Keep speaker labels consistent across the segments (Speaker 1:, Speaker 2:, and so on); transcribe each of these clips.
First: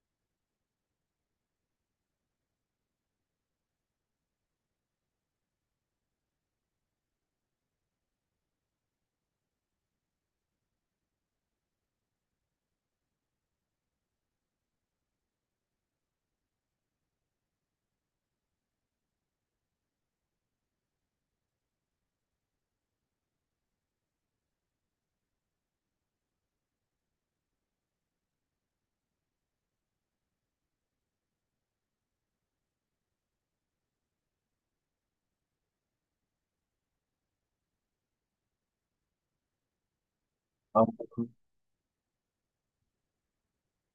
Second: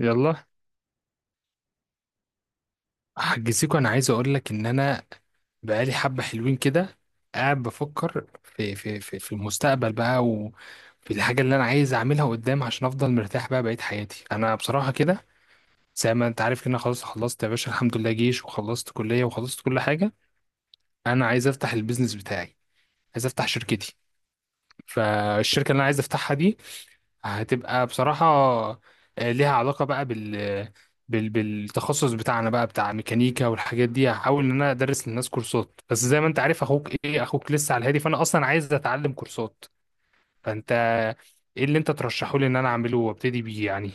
Speaker 1: يلا، حجزيكوا انا عايز اقول لك ان انا بقالي حبه حلوين كده قاعد بفكر في المستقبل بقى وفي الحاجه اللي انا عايز اعملها قدام عشان افضل مرتاح بقى بقيت حياتي انا بصراحه كده. زي ما انت عارف كده أنا خلاص خلصت يا باشا، الحمد لله جيش وخلصت كليه وخلصت كل حاجه. انا عايز افتح البيزنس بتاعي، عايز افتح شركتي. فالشركه اللي انا عايز افتحها دي هتبقى بصراحة ليها علاقة بقى بالتخصص بتاعنا بقى، بتاع ميكانيكا والحاجات دي. هحاول ان انا ادرس للناس كورسات، بس زي ما انت عارف اخوك ايه، اخوك لسه على الهادي، فانا اصلا عايز اتعلم كورسات. فانت ايه اللي انت ترشحه لي ان انا اعمله وابتدي بيه يعني؟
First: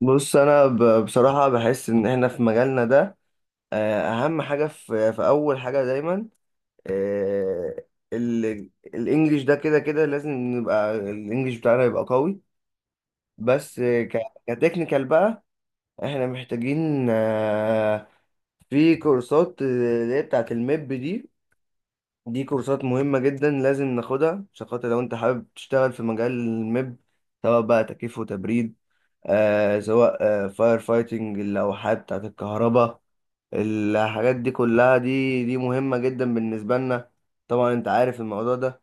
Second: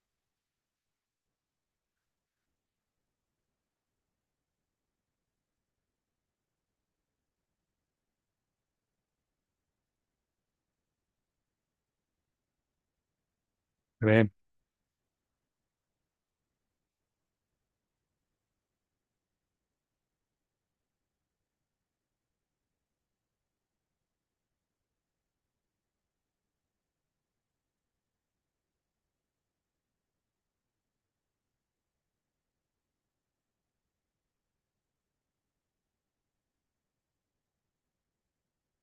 Speaker 2: بص بصراحه بحس ان احنا في مجالنا ده. اهم حاجه في اول حاجه دايما آه، الانجليش ده كده كده لازم نبقى الانجليش بتاعنا يبقى قوي، بس
Speaker 1: تمام.
Speaker 2: كتكنيكال بقى. احنا محتاجين في كورسات اللي هي بتاعه الميب دي. دي كورسات مهمه جدا لازم ناخدها عشان خاطر لو انت حابب تشتغل في مجال الميب، سواء بقى تكييف وتبريد، آه سواء آه فاير فايتنج، اللوحات بتاعت الكهرباء، الحاجات دي كلها، دي مهمة جدا بالنسبة لنا. طبعا انت عارف الموضوع ده.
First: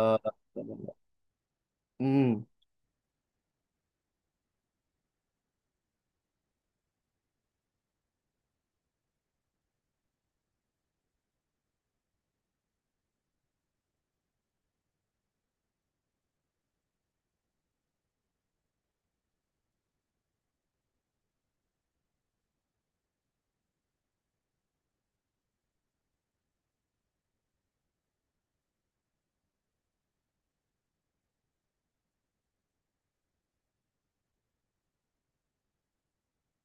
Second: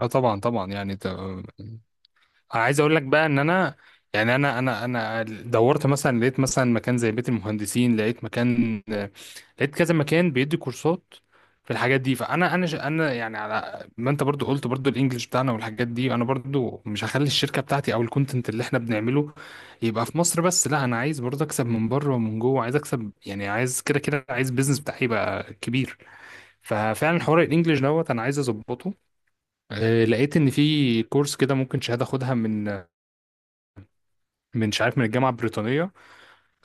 Speaker 1: اه، طبعا طبعا. يعني انت
Speaker 2: امم
Speaker 1: عايز اقول لك بقى ان انا، يعني انا دورت مثلا، لقيت مثلا مكان زي بيت المهندسين، لقيت مكان، لقيت كذا مكان بيدي كورسات في الحاجات دي. فانا انا ش- انا يعني، على ما انت برضو قلت، برضو الانجليش بتاعنا والحاجات دي، انا برضو مش هخلي الشركه بتاعتي او الكونتنت اللي احنا بنعمله يبقى في مصر بس، لا انا عايز برضو اكسب من بره ومن جوه، عايز اكسب يعني، عايز كده كده، عايز بيزنس بتاعي يبقى كبير. ففعلا حوار الانجليش دوت انا عايز اظبطه. لقيت ان في كورس كده ممكن شهاده اخدها من مش عارف من الجامعة البريطانية.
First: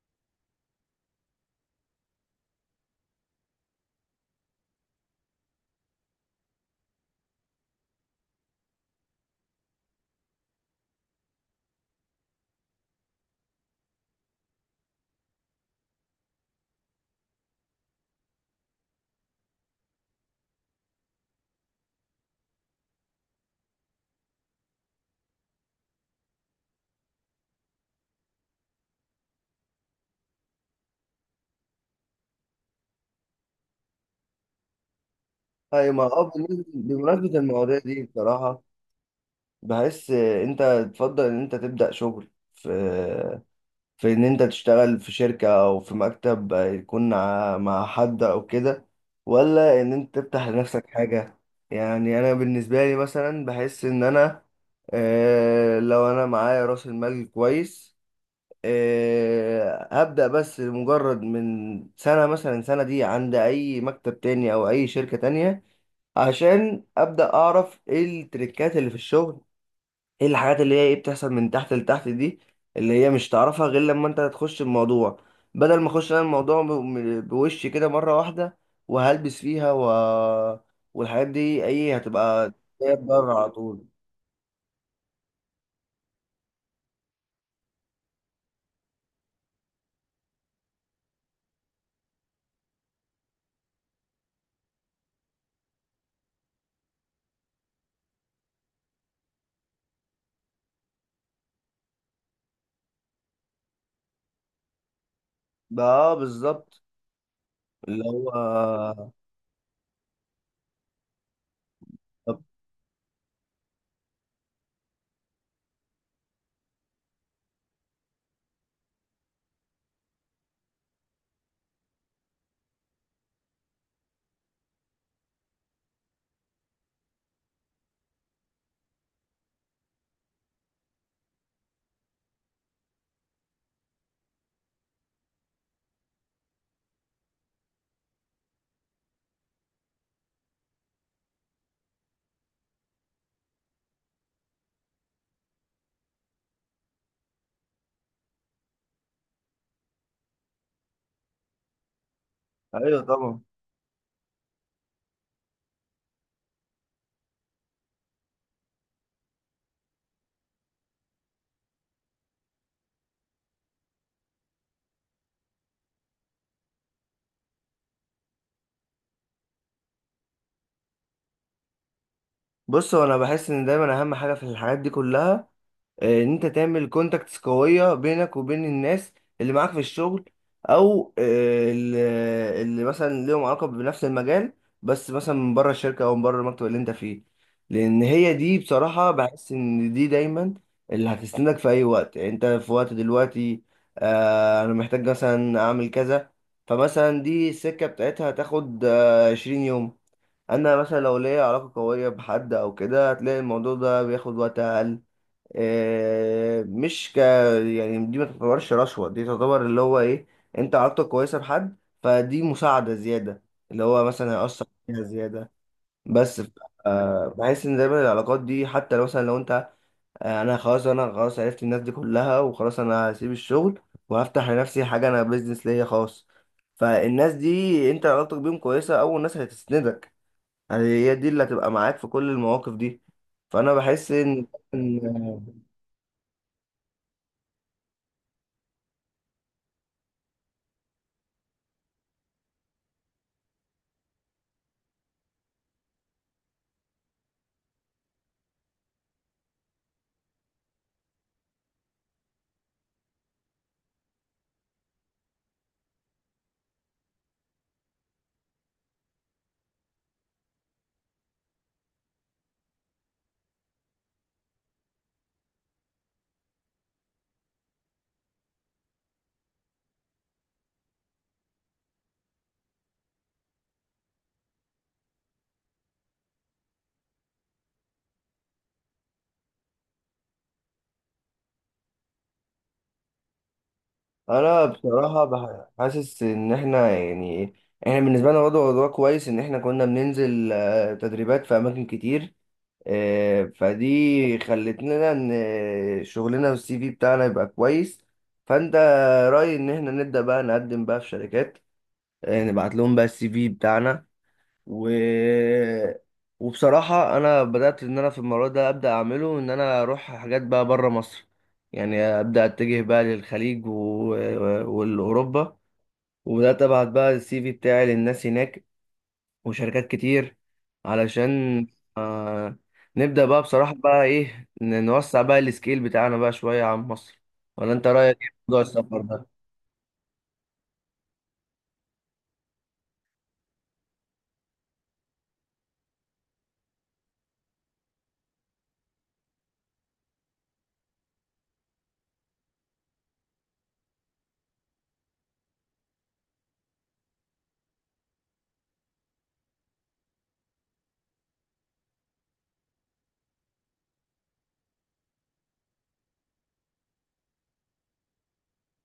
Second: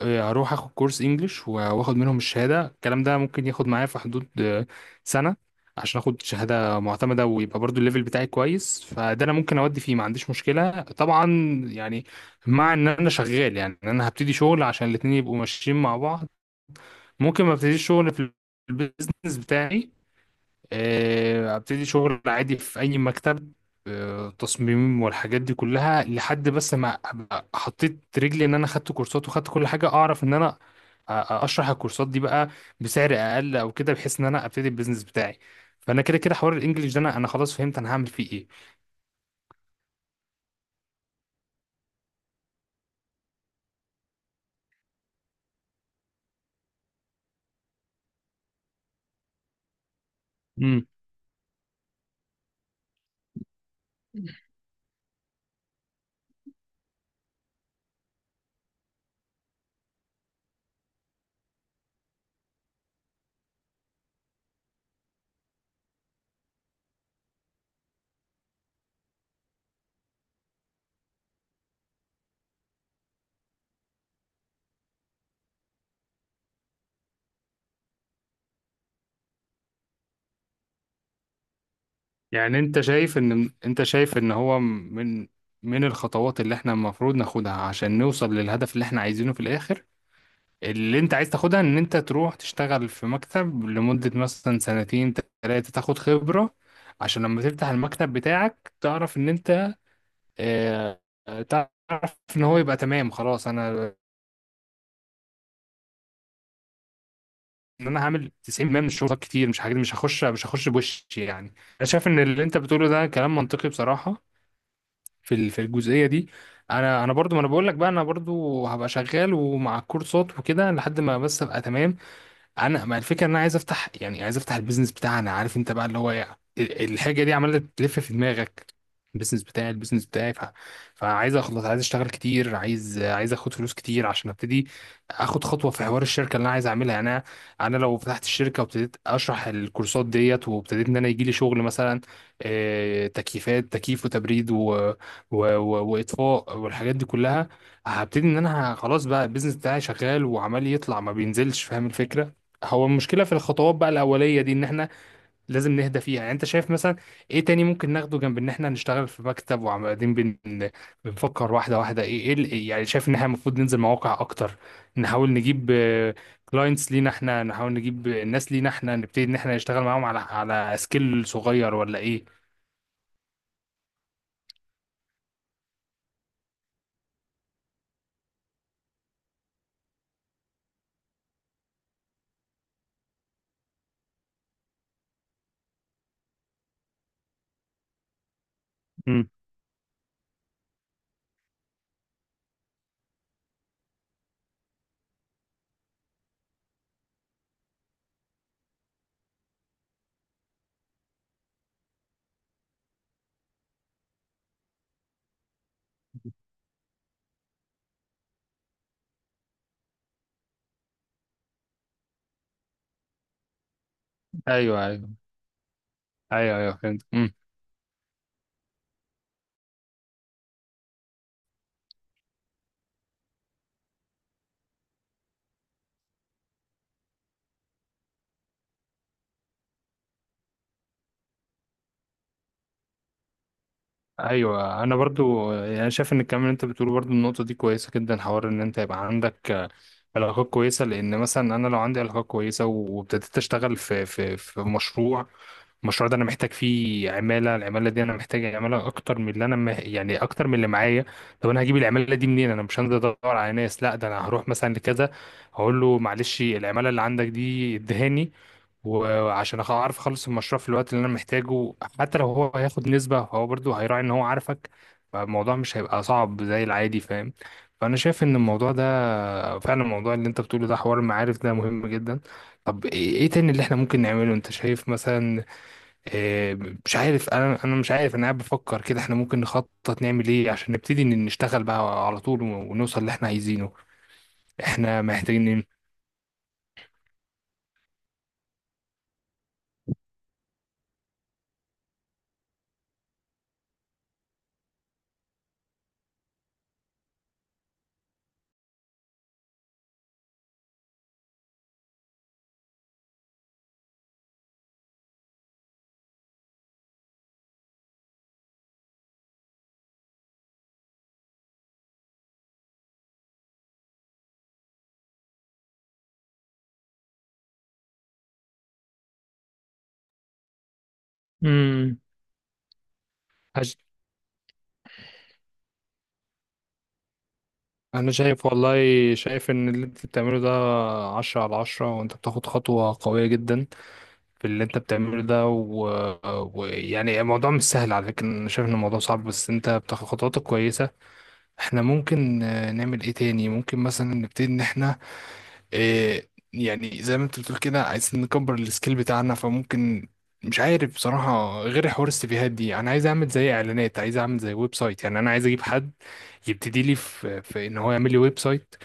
Speaker 1: هروح اخد كورس انجليش واخد منهم الشهادة. الكلام ده ممكن ياخد معايا في حدود سنة، عشان اخد شهادة معتمدة ويبقى برضو الليفل بتاعي كويس، فده انا ممكن اودي فيه، ما عنديش مشكلة طبعا. يعني مع ان انا شغال، يعني إن انا هبتدي شغل عشان الاتنين يبقوا ماشيين مع بعض. ممكن ما ابتديش شغل في البيزنس بتاعي، ابتدي شغل عادي في اي مكتب، تصميم والحاجات دي كلها، لحد بس ما ابقى حطيت رجلي ان انا خدت كورسات وخدت كل حاجه، اعرف ان انا اشرح الكورسات دي بقى بسعر اقل او كده، بحيث ان انا ابتدي البيزنس بتاعي.
Speaker 2: طيب،
Speaker 1: فانا
Speaker 2: ما
Speaker 1: كده
Speaker 2: اه
Speaker 1: كده حوار الانجليش ده انا
Speaker 2: بمناسبة
Speaker 1: خلاص فهمت
Speaker 2: المواضيع
Speaker 1: انا
Speaker 2: دي
Speaker 1: هعمل فيه ايه.
Speaker 2: بصراحة، بحس انت تفضل ان انت تبدأ شغل في في ان انت تشتغل في شركة او في مكتب يكون مع حد او كده، ولا ان انت تفتح
Speaker 1: امم
Speaker 2: لنفسك حاجة؟ يعني انا بالنسبة لي مثلا بحس ان انا لو انا معايا راس المال كويس، هبدأ بس مجرد من سنة، مثلا سنة دي عند اي مكتب تاني او اي شركة تانية، عشان ابدأ اعرف ايه التريكات اللي في الشغل، ايه الحاجات اللي هي ايه بتحصل من تحت لتحت دي، اللي هي مش تعرفها غير لما انت تخش الموضوع، بدل ما اخش انا الموضوع بوشي كده مرة واحدة وهلبس فيها والحاجات دي ايه هتبقى
Speaker 1: يعني انت
Speaker 2: جاية
Speaker 1: شايف
Speaker 2: بره على
Speaker 1: ان انت
Speaker 2: طول.
Speaker 1: شايف ان هو من الخطوات اللي احنا المفروض ناخدها عشان نوصل للهدف اللي احنا عايزينه في الاخر، اللي انت عايز تاخدها ان انت تروح تشتغل في مكتب لمدة مثلا سنتين تلاتة تاخد خبرة، عشان لما تفتح المكتب بتاعك تعرف ان انت، اه، تعرف ان هو يبقى تمام، خلاص. انا
Speaker 2: بقى اه بالظبط.
Speaker 1: ان انا
Speaker 2: اللي هو
Speaker 1: هعمل 90% من الشغل، كتير مش حاجات، مش هخش بوشي يعني. انا شايف ان
Speaker 2: طب
Speaker 1: اللي انت بتقوله ده كلام منطقي بصراحة، في الجزئية دي. انا برضو، ما انا بقول لك بقى، انا برضو هبقى شغال ومع الكورسات وكده لحد ما بس ابقى تمام. انا ما الفكره ان انا عايز افتح، يعني عايز افتح البيزنس بتاعنا، عارف انت بقى اللي هو ايه الحاجه دي عماله تلف في دماغك. البيزنس بتاعي، فعايز اخلص، عايز اشتغل كتير، عايز اخد فلوس كتير عشان ابتدي اخد خطوه في حوار الشركه اللي انا عايز اعملها. يعني انا، أنا لو فتحت الشركه وابتديت اشرح الكورسات ديت وابتديت ان انا يجي لي شغل مثلا، تكييفات، تكييف وتبريد واطفاء والحاجات دي كلها، هبتدي ان انا خلاص بقى البيزنس بتاعي شغال وعمال يطلع ما بينزلش. فاهم الفكره؟ هو
Speaker 2: ايوه
Speaker 1: المشكلة في
Speaker 2: طبعا.
Speaker 1: الخطوات بقى الأولية دي إن إحنا لازم نهدى فيها. يعني أنت شايف مثلا إيه تاني ممكن ناخده جنب إن إحنا نشتغل في مكتب وبعدين بنفكر واحدة واحدة؟ إيه يعني، شايف إن إحنا المفروض ننزل مواقع أكتر، نحاول نجيب كلاينتس لينا إحنا، نحاول نجيب ناس لينا إحنا، نبتدي إن إحنا نشتغل معاهم على سكيل صغير ولا إيه؟
Speaker 2: بص، هو انا بحس ان دايما اهم حاجة في الحاجات دي كلها ان انت تعمل كونتاكتس قوية بينك وبين الناس اللي معاك في الشغل، او اللي مثلا ليهم علاقة بنفس المجال، بس مثلا من بره الشركة او من بره المكتب اللي انت فيه. لان هي دي بصراحة
Speaker 1: مم.
Speaker 2: بحس ان دي دايما اللي هتسندك في اي وقت. يعني انت في وقت دلوقتي انا محتاج مثلا اعمل كذا، فمثلا دي السكة بتاعتها هتاخد 20 يوم، انا مثلا لو ليا علاقة قوية بحد او كده هتلاقي الموضوع ده بياخد وقت اقل. آه، مش ك يعني دي ما تعتبرش رشوة، دي تعتبر اللي هو ايه، انت علاقتك كويسة بحد، فدي مساعدة زيادة اللي هو مثلا هيأثر
Speaker 1: أيوه،
Speaker 2: فيها
Speaker 1: أيوه،
Speaker 2: زيادة. بس ف-
Speaker 1: أيوه، أيوه، فهمت.
Speaker 2: بحس ان دايما العلاقات دي حتى لو مثلا لو انت انا خلاص عرفت الناس دي كلها وخلاص انا هسيب الشغل وهفتح لنفسي حاجة، انا بيزنس ليا خاص، فالناس دي انت علاقتك بيهم كويسة اول ناس هتسندك. يعني هي دي اللي هتبقى معاك في كل المواقف دي. فانا بحس ان
Speaker 1: ايوه، انا برضو يعني شايف ان الكلام اللي انت بتقوله برضو، النقطه دي كويسه جدا، حوار ان انت يبقى عندك علاقات كويسه. لان مثلا انا لو عندي علاقات كويسه وابتديت اشتغل في مشروع، المشروع ده انا محتاج فيه عماله، العماله دي انا محتاج عماله اكتر من اللي انا يعني اكتر من اللي معايا. طب انا هجيب العماله دي منين؟ انا مش هنزل ادور على ناس، لا ده انا هروح مثلا لكذا، هقول له معلش العماله اللي عندك دي ادهاني، وعشان اعرف اخلص المشروع في الوقت اللي انا محتاجه. حتى لو هو هياخد نسبه، هو برضو هيراعي ان هو عارفك، فالموضوع مش هيبقى صعب زي العادي، فاهم؟ فانا شايف ان الموضوع ده، فعلا الموضوع اللي انت بتقوله ده حوار المعارف ده مهم جدا. طب إيه تاني اللي احنا ممكن نعمله؟ انت شايف مثلا، آه، مش عارف، انا مش عارف انا قاعد بفكر كده احنا ممكن نخطط نعمل ايه عشان نبتدي إن نشتغل بقى على طول، ونوصل اللي احنا عايزينه.
Speaker 2: انا
Speaker 1: احنا
Speaker 2: بصراحه
Speaker 1: محتاجين ايه؟
Speaker 2: حاسس ان احنا يعني ايه، احنا بالنسبه لنا وضع كويس، ان احنا كنا بننزل تدريبات في اماكن كتير، فدي خلتنا ان شغلنا والسي في بتاعنا يبقى كويس. فانت رايي ان احنا نبدا بقى نقدم بقى في شركات، نبعت لهم بقى السي في بتاعنا و... وبصراحة أنا بدأت إن أنا في المرة ده أبدأ أعمله، إن أنا أروح حاجات بقى بره مصر. يعني أبدأ أتجه بقى للخليج والأوروبا، وبدأت أبعت بقى السي في بتاعي للناس هناك وشركات كتير، علشان
Speaker 1: امم
Speaker 2: آه... نبدأ بقى بصراحة
Speaker 1: عش-
Speaker 2: بقى نوسع بقى السكيل بتاعنا بقى شوية عن مصر. ولا أنت
Speaker 1: انا
Speaker 2: رأيك إيه في
Speaker 1: شايف
Speaker 2: موضوع
Speaker 1: والله،
Speaker 2: السفر ده؟
Speaker 1: شايف ان اللي انت بتعمله ده عشرة على عشرة، وانت بتاخد خطوة قوية جدا في اللي انت بتعمله ده، ويعني يعني الموضوع مش سهل على فكرة، انا شايف ان الموضوع صعب بس انت بتاخد خطوات كويسة. احنا ممكن نعمل ايه تاني؟ ممكن مثلا نبتدي ان احنا إيه، يعني زي ما انت بتقول كده عايزين نكبر السكيل بتاعنا، فممكن مش عارف بصراحة غير حوار السيفيهات دي. انا عايز اعمل زي اعلانات، عايز اعمل زي ويب سايت، يعني انا عايز اجيب حد يبتدي لي في ان هو يعمل لي ويب سايت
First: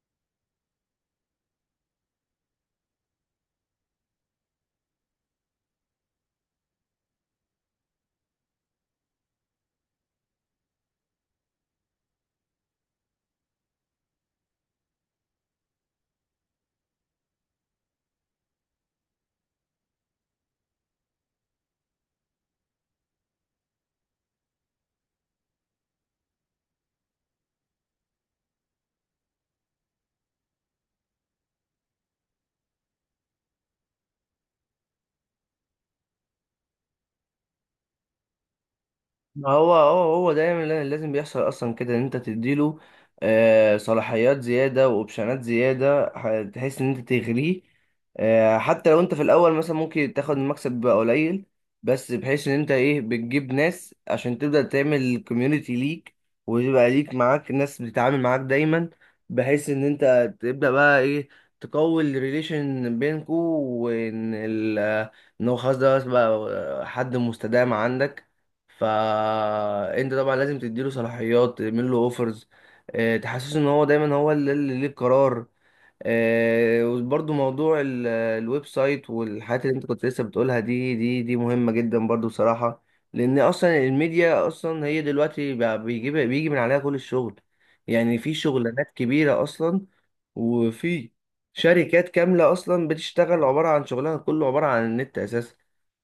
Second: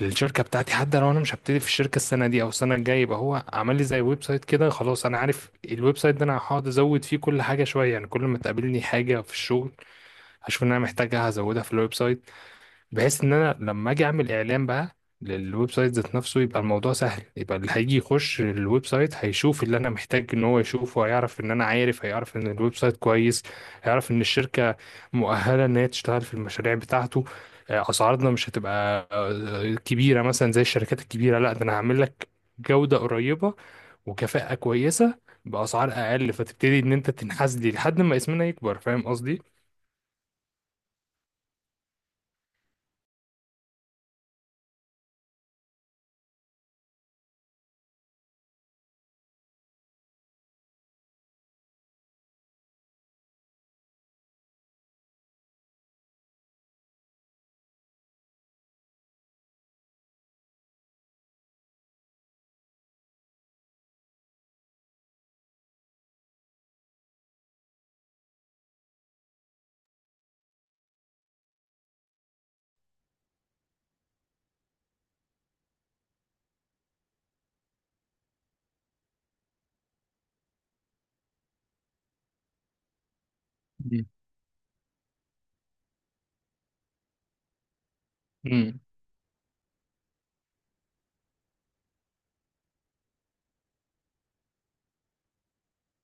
Speaker 1: للشركة بتاعتي. حتى لو انا مش هبتدي في الشركة السنة دي او السنة الجاية، يبقى هو عمل لي زي ويب سايت كده، خلاص انا عارف الويب سايت ده انا هقعد ازود فيه كل حاجة شوية، يعني كل ما تقابلني حاجة في الشغل هشوف ان انا محتاجها هزودها في الويب سايت، بحيث ان انا لما اجي اعمل اعلان بقى للويب سايت ذات نفسه يبقى الموضوع سهل، يبقى اللي هيجي يخش الويب سايت هيشوف اللي انا محتاج ان هو يشوفه، هيعرف ان انا عارف، هيعرف ان الويب سايت كويس، هيعرف ان الشركة مؤهلة ان هي تشتغل في المشاريع بتاعته. اسعارنا مش هتبقى كبيرة مثلا زي الشركات الكبيرة، لا ده انا هعمل لك جودة قريبة وكفاءة كويسة بأسعار اقل، فتبتدي ان انت تنحاز لي لحد ما اسمنا يكبر. فاهم قصدي؟
Speaker 2: ما هو هو دايما لازم بيحصل اصلا كده ان انت تديله صلاحيات زياده واوبشنات زياده، تحس ان انت تغريه. حتى لو انت في الاول مثلا ممكن تاخد المكسب بقى قليل، بس بحيث ان انت ايه، بتجيب ناس عشان تبدا تعمل كوميونتي ليك، ويبقى ليك معاك ناس بتتعامل معاك دايما، بحيث ان انت تبدا بقى ايه، تقوي الريليشن بينكو، وان ال- ان هو خلاص ده بقى حد مستدام عندك. فانت طبعا لازم تديله صلاحيات، تعمل له اوفرز، تحسسه ان هو دايما هو اللي ليه القرار. وبرضه موضوع الويب سايت والحاجات اللي انت كنت لسه بتقولها دي، دي مهمة جدا برضه بصراحة، لان اصلا
Speaker 1: مم.
Speaker 2: الميديا اصلا هي دلوقتي بقى بيجي من عليها كل الشغل. يعني في
Speaker 1: مم.
Speaker 2: شغلانات كبيرة اصلا، وفي شركات كاملة اصلا بتشتغل، عبارة عن شغلها كله عبارة عن النت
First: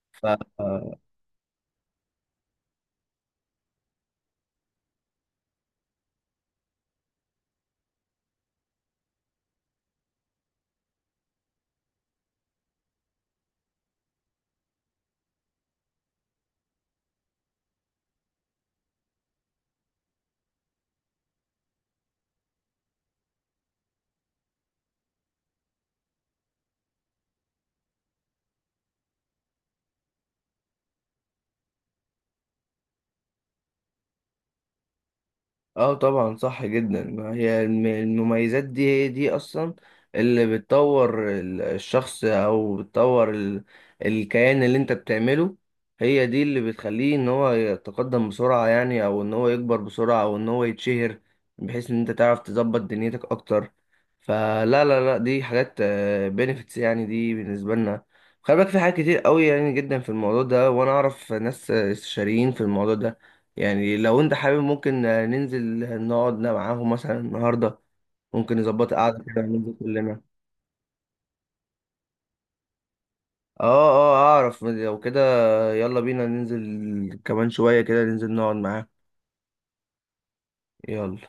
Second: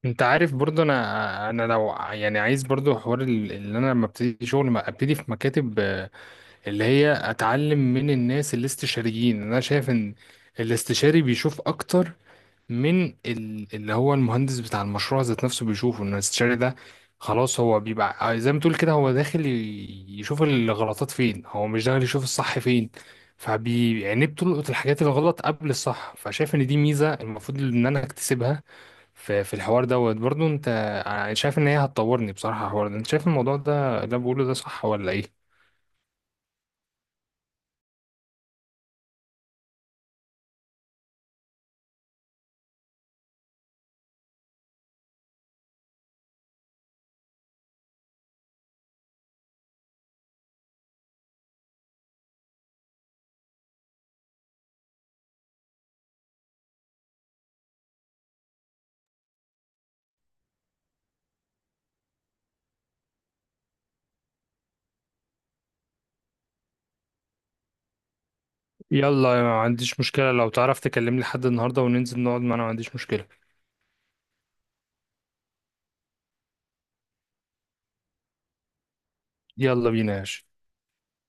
Speaker 1: انت
Speaker 2: اساسا.
Speaker 1: عارف برضو، انا لو يعني عايز برضو حوار اللي انا لما ابتدي شغل ما ابتدي في مكاتب، اللي هي اتعلم من الناس الاستشاريين. انا شايف ان الاستشاري بيشوف اكتر من اللي هو المهندس بتاع المشروع ذات نفسه، بيشوفه ان الاستشاري ده خلاص، هو بيبقى زي ما تقول كده هو داخل يشوف الغلطات فين، هو مش داخل يشوف الصح فين، فبيعني بتلقط الحاجات الغلط قبل الصح. فشايف ان دي ميزة المفروض ان انا اكتسبها في الحوار دوت. برضو انت شايف ان هي هتطورني بصراحة الحوار ده؟ انت شايف الموضوع ده اللي أنا بقوله ده صح ولا ايه؟
Speaker 2: اه طبعا صح جدا. ما هي المميزات دي هي دي اصلا اللي بتطور الشخص، او بتطور الكيان اللي انت بتعمله. هي دي اللي بتخليه ان هو يتقدم بسرعة، يعني او ان هو يكبر بسرعة، او ان هو يتشهر، بحيث ان انت تعرف تظبط دنيتك اكتر. فلا لا لا دي حاجات بنفيتس يعني دي بالنسبة لنا. خلي بالك في حاجات كتير قوي يعني جدا في الموضوع ده، وانا اعرف ناس استشاريين في الموضوع ده. يعني لو انت حابب ممكن ننزل نقعد معاهم مثلا النهارده، ممكن نظبط قعده كده
Speaker 1: يلا، ما
Speaker 2: ننزل
Speaker 1: عنديش
Speaker 2: كلنا.
Speaker 1: مشكلة. لو تعرف تكلمني لحد النهاردة وننزل نقعد، ما انا ما عنديش مشكلة.
Speaker 2: اه، اه اعرف لو كده. يلا بينا ننزل كمان شويه كده ننزل نقعد معاهم.
Speaker 1: يلا بينا يا باشا.
Speaker 2: يلا.